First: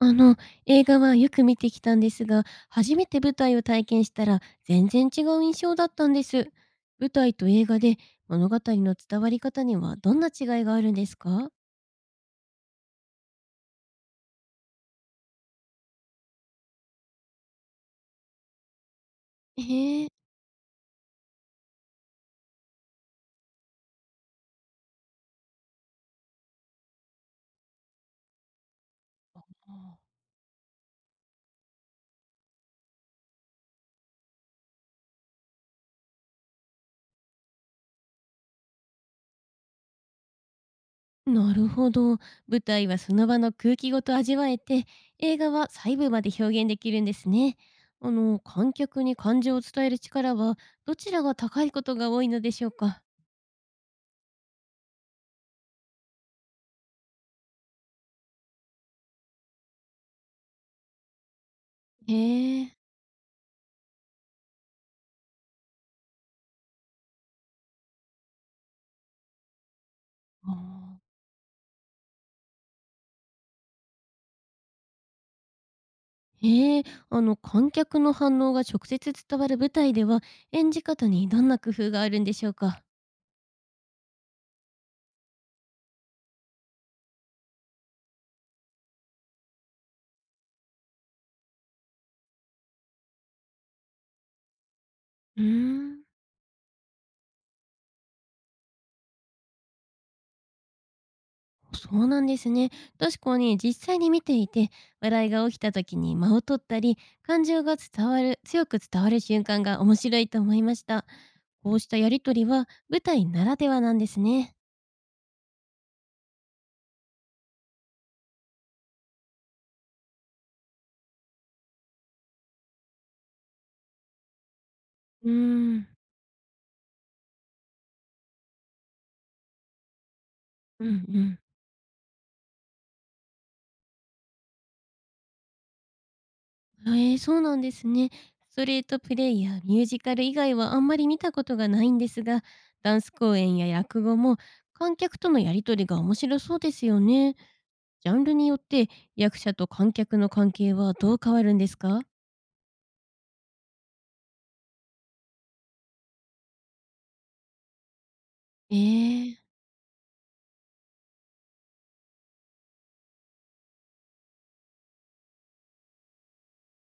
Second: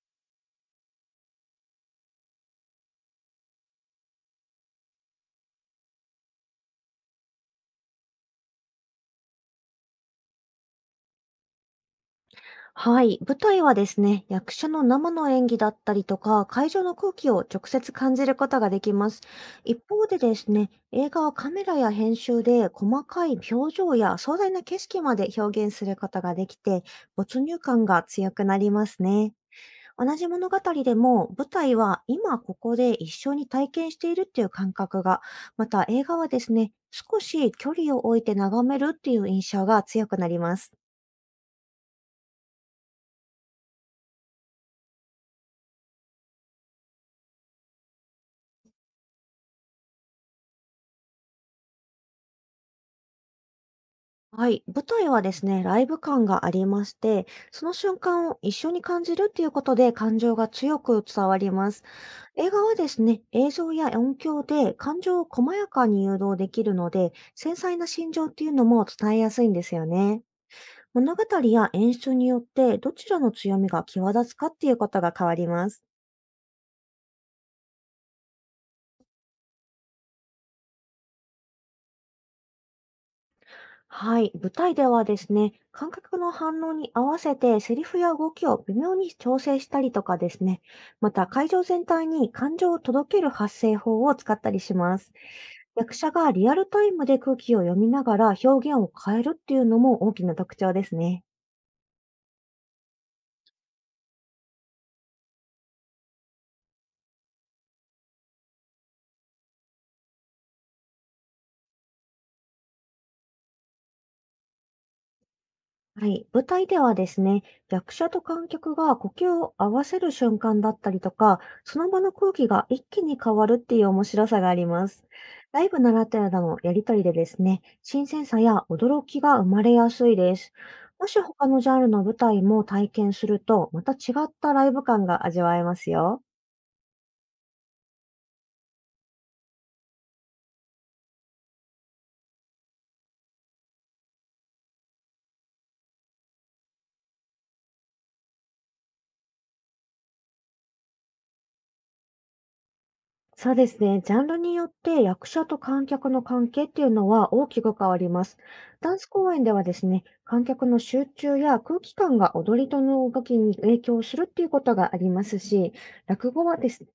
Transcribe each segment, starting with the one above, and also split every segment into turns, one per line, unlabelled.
あの、映画はよく見てきたんですが、初めて舞台を体験したら全然違う印象だったんです。舞台と映画で物語の伝わり方にはどんな違いがあるんですか？
はい。舞台はですね、役者の生の演技だったりとか、会場の空気を直接感じることができます。一
へ
方
え、
でですね、映画はカメラや編集で細かい表情や壮大な景色まで表現することができて、没入感が強くなりますね。
あ、
同じ物語でも、舞台は今ここで一緒に体験しているっていう感覚が、また映画はですね、少し距離を置いて眺めるっていう印象が強くなります。
なるほど。舞台はその場の空気ごと味わえて、映画は細部まで表現できるんですね。あの、観客に感情を伝える力はどちらが高いことが多いのでしょうか？
はい。舞台はですね、ライブ感がありまして、その瞬間を一緒に感じるっていうことで感情が強く伝わります。
へ
映画は
え。
ですね、映像や音響で感情を細やかに誘導できるので、繊細な心情っていうのも伝えやすいんですよね。
あ、
物語や演出によってどちらの強みが際立つかっていうことが変わります。
ええ、あの観客の反応が直接伝わる舞台では演じ方にどんな工夫があるんでしょうか？
はい。舞台ではですね、観客の反応に合わせてセリフや動きを微妙に調整したりとかですね、また会場全体に感情を届ける発声法を使ったりします。
うー
役
ん
者がリアルタイムで空気を読みながら表現を変えるっていうのも大きな特徴ですね。
そうなんですね。確かに実際に見ていて笑いが起きた時に間を取ったり、感情が伝わる強く伝わる瞬間が面白いと思いました。こうしたやりとりは舞台ならではなんですね。
はい。舞台ではですね、役者と観客が呼吸を合わせる瞬間だったりとか、その場の空気が一気に変わるっていう面白さがあります。
うー
ライブ
ん、
ならではのやりとりでですね、新鮮さや驚きが生まれやすいです。
うんう
もし
ん、
他のジャンルの舞台も体験すると、また違ったライブ感が味わえますよ。
あ、ええ、そうなんですね。ストリートプレイやミュージカル以外はあんまり見たことがないんですが、ダンス公演や落語も観客とのやりとりが面白そうですよね。ジャンルによって役者と観客の関係はどう変わるんですか？
そうですね。ジャンルによって役者と観客の関係っていうのは大きく変わります。
え
ダンス公
え、
演ではですね、観客の集中や空気感が踊りとの動きに影響するっていうことがありますし、落語はですね、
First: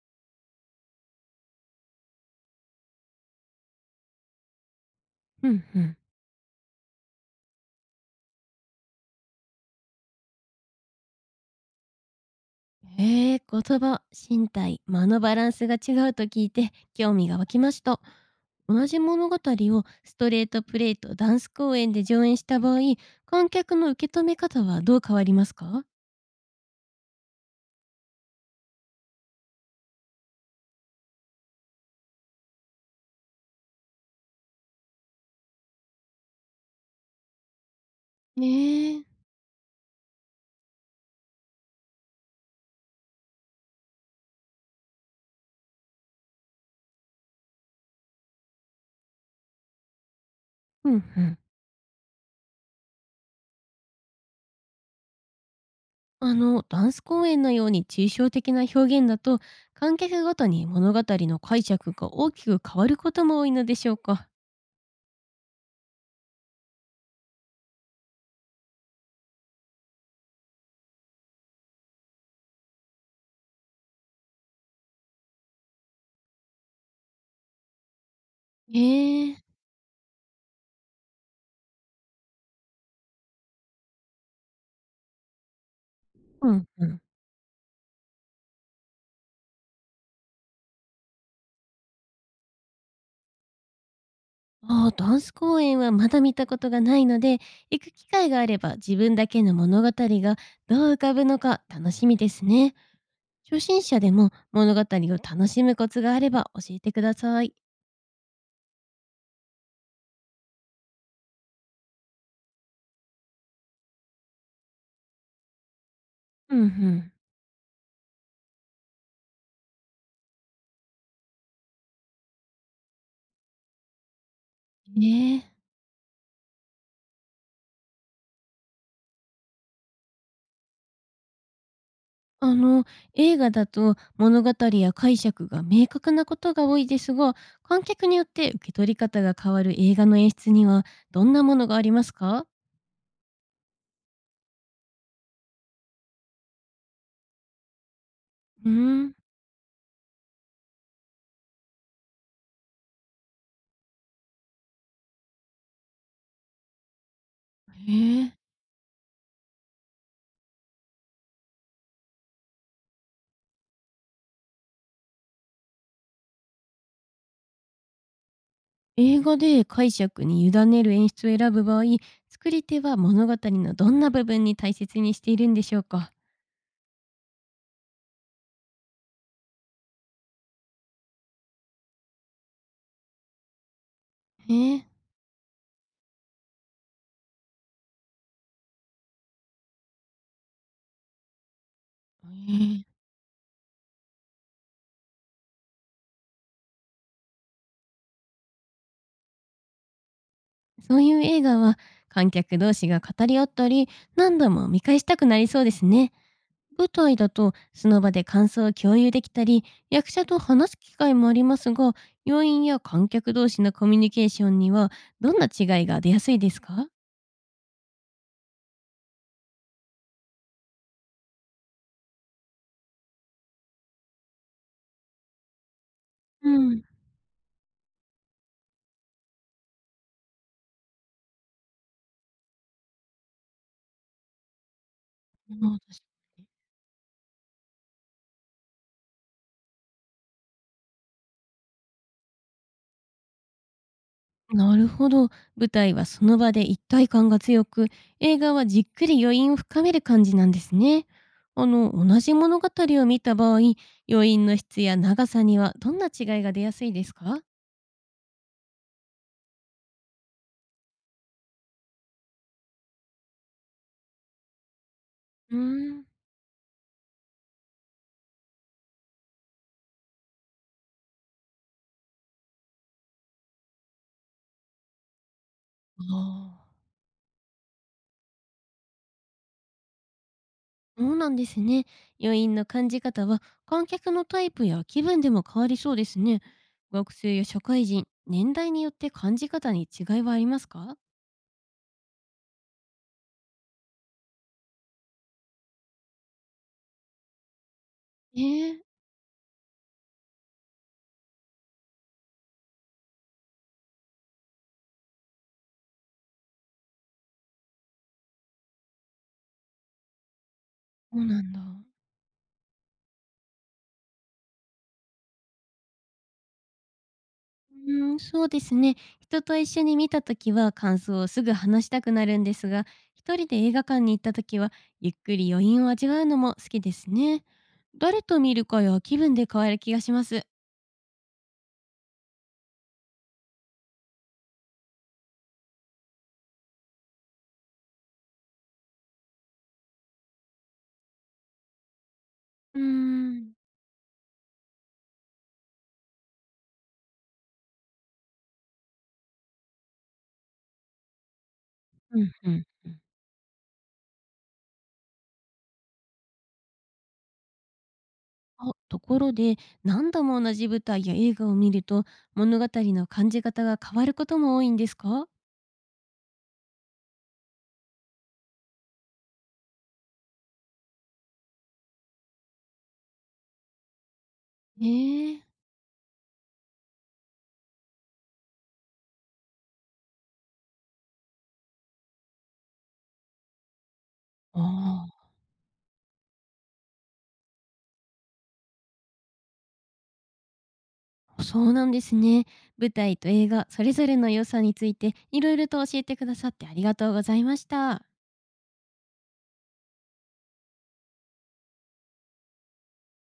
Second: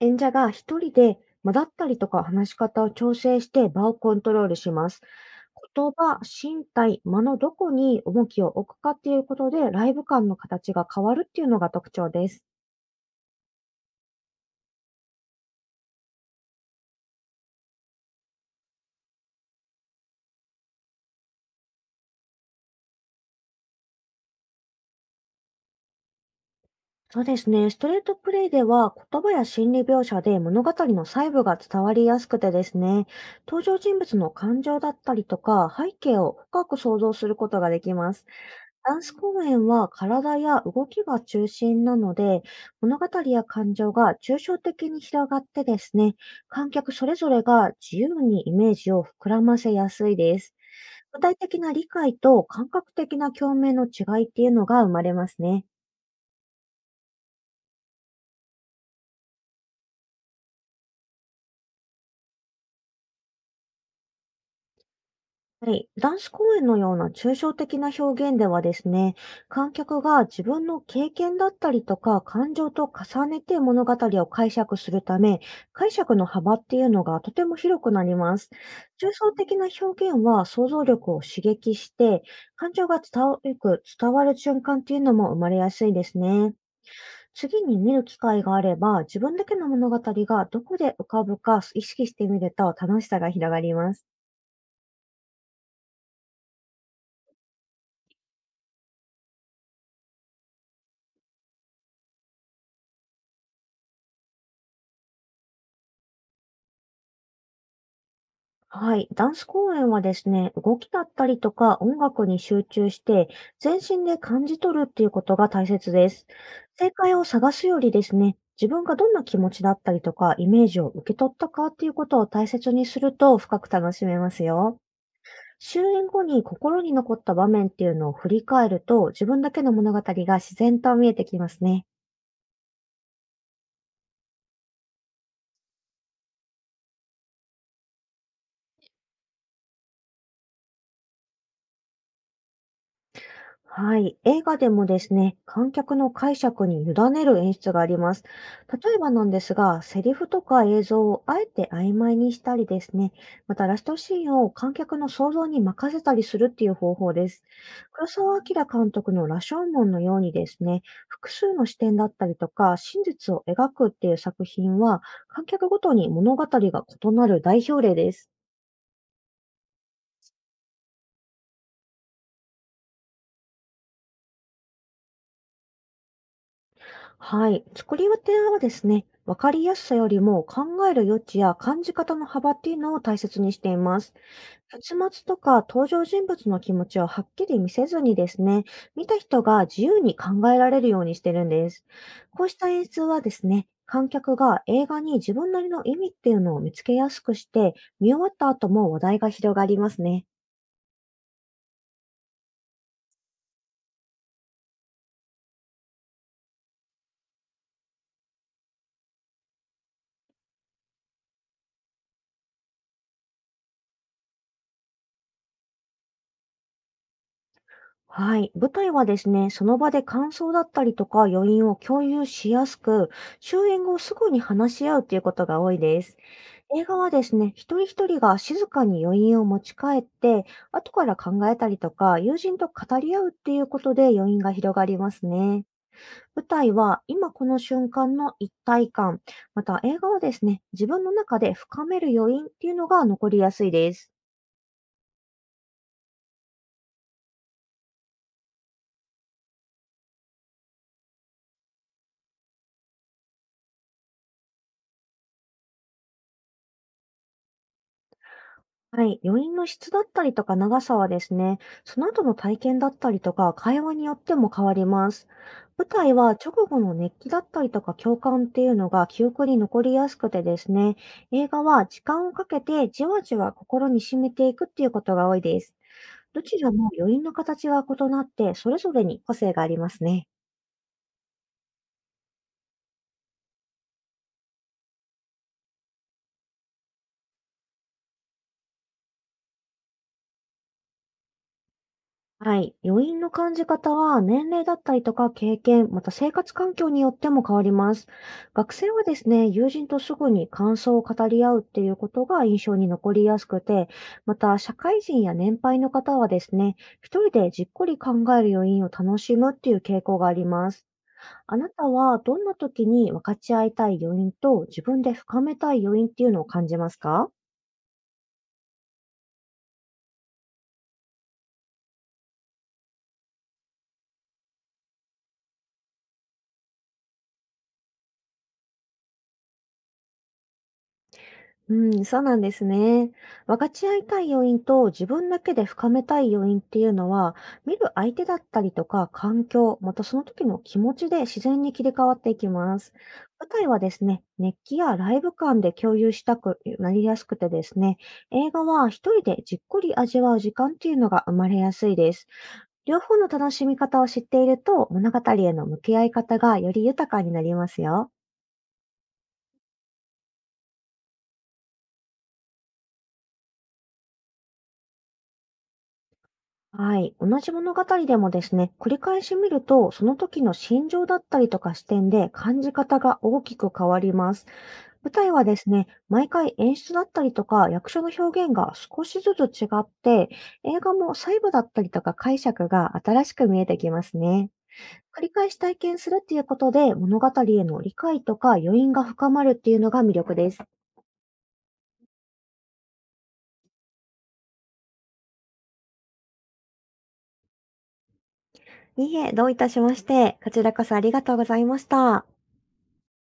演者が一人で間だったりとか話し方を調整して場をコントロールします。
ふんふ
言
ん。
葉、身体、間のどこに重きを置くかっていうことでライブ感の形が変わるっていうのが特徴です。
ええ、言葉、身体、間のバランスが違うと聞いて興味が湧きました。同じ物語をストレートプレイとダンス公演で上演した場合、観客の受け止め方はどう変わりますか？
そうですね。ストレートプレイでは言葉や心理描写で物語の細部が伝わりやすくてですね、登場人物の感情だったりとか背景を深く想像することができます。ダ
ねえ。
ンス公演は体や動きが中心なので、物語や感情が抽象的に広がってですね、観客それぞれが自由にイメージを膨らませやすいです。
うん
具
う
体
ん。
的な理解と感覚的な共鳴の違いっていうのが生まれますね。
あの、ダンス公演のように抽象的な表現だと、観客ごとに物語の解釈が大きく変わることも多いのでしょうか？
はい。ダンス公演のような抽象的な表現ではですね、観客が自分の経験だったりとか感情と重ねて物語を解釈するため、解釈の幅っていうのがとても広くなります。抽
え
象
え。
的な表現は想像力を刺激して、感情が伝わる瞬間っていうのも生まれやすいです
う
ね。
んうん。
次に見る機会があれば、自分だけの物語がどこで浮かぶか意識してみると楽しさが広がります。
ああ、ダンス公演はまだ見たことがないので、行く機会があれば自分だけの物語がどう浮かぶのか楽しみですね。初心者でも物語を楽しむコツがあれば教えてください。
はい。ダンス公演はですね、動きだったりとか音楽に集中して、全身で感じ取るっていうことが大切です。
うんう
正
ん。
解を探すよりですね、自分がどんな気持ちだったりとか、イメージを受け取ったかっていうことを大切にすると深く楽しめますよ。
ねえ。
終演後に心に残った場面っていうのを振り返ると、自分だけの物語が自然と見えてきますね。
あの、映画だと物語や解釈が明確なことが多いですが、観客によって受け取り方が変わる映画の演出にはどんなものがありますか？
はい。映画でもですね、観客の解釈に委ねる演出があります。
うー
例えば
ん。
なんですが、セリフとか映像をあえて曖昧にしたりですね、またラストシーンを観客の想像に任せたりするっていう方法です。黒
へえ。
澤明監督の羅生門のようにですね、複数の視点だったりとか、真実を描くっていう作品は、観客ごとに物語が異なる代表例です。
映画で解釈に委ねる演出を選ぶ場合、作り手は物語のどんな部分に大切にしているんでしょうか？
はい。作り手はですね、わかりやすさよりも考える余地や感じ方の幅っていうのを大切にしています。
へえ。
結末とか登場人物の気持ちをはっきり見せずにですね、見た人が自由に考えられるようにしてるんです。
へ
こうした
え、
演出はですね、観客が映画に自分なりの意味っていうのを見つけやすくして、見終わった後も話題が広がりますね。
そういう映画は観客同士が語り合ったり、何度も見返したくなりそうですね。舞台だとその場で感想を共有できたり役者と話す機会もありますが、要員や観客同士のコミュニケーションにはどんな違いが出やすいですか？
はい。舞台はですね、その場で感想だったりとか余韻を共有しやすく、終演後すぐに話し合うということが多いです。
うん。
映画はですね、一人一人が静かに余韻を持ち帰って、後から考えたりとか、友人と語り合うっていうことで余韻が広がりますね。
まあ、確かに。
舞台は今この瞬間の一体感、また映画はですね、自分の中で深める余韻っていうのが残りやすいです。
なるほど。舞台はその場で一体感が強く、映画はじっくり余韻を深める感じなんですね。あの、同じ物語を見た場合、余韻の質や長さにはどんな違いが出やすいですか？
はい。余韻の質だったりとか長さはですね、その後の体験だったりとか会話によっても変わります。
う
舞
ーん。
台は直後の熱気だったりとか共感っていうのが記憶に残りやすくてですね、映画は時間をかけてじわじわ心に染めていくっていうことが多いです。どち
あ
ら
あ、
も余韻の形が異なって、それぞれに個性がありますね。
そうなんですね。余韻の感じ方は観客のタイプや気分でも変わりそうですね。学生や社会人、年代によって感じ方に違いはありますか？
はい。余韻の感じ方は年齢だったりとか経験、また生活環境によっても変わります。
え
学
え、
生はですね、友人とすぐに感想を語り合うっていうことが印象に残りやすくて、また社会人や年配の方はですね、一人でじっくり考える余韻を楽しむっていう傾向があります。
そうなん
あ
だ。
なたはどんな時に分かち合いたい余韻と自分で深めたい余韻っていうのを感じますか？
うーん、そうですね。人と一緒に見たときは感想をすぐ話したくなるんですが、一人で映画館に行ったときはゆっくり余韻を味わうのも好きですね。誰と見るかや気分で変わる気がします。
うん、そうなんですね。分かち合いたい要因と自分だけで深めたい要因っていうのは、見る相手だったりとか環境、またその時の気持ちで自然に切り替わっていき
う
ま
ー
す。舞
ん。
台はですね、熱気やライブ感で共有したくなりやすくてですね、映画は一人でじっくり味わう時間っていうのが生まれやすいで
うんう
す。
んうん。
両方の楽しみ方を知っていると、物語への向き合い方がより豊かになりますよ。
あ、ところで、何度も同じ舞台や映画を見ると、物語の感じ方が変わることも多いんですか？
はい。同じ物語でもですね、繰り返し見ると、その時の心情だったりとか視点で感じ方が大きく変わります。
え
舞台
え、
はですね、毎回演出だったりとか役所の表現が少しずつ違って、映画も細部だったりとか解釈が新しく見えてきますね。繰
あ
り返し体験するっていうことで、物語への理解とか余韻が深まるっていうのが魅力です。
あ、そうなんですね。舞台と映画、それぞれの良さについて、いろいろと教えてくださってありがとうございました。
いいえ、どういたしまして、こちらこそありがとうございました。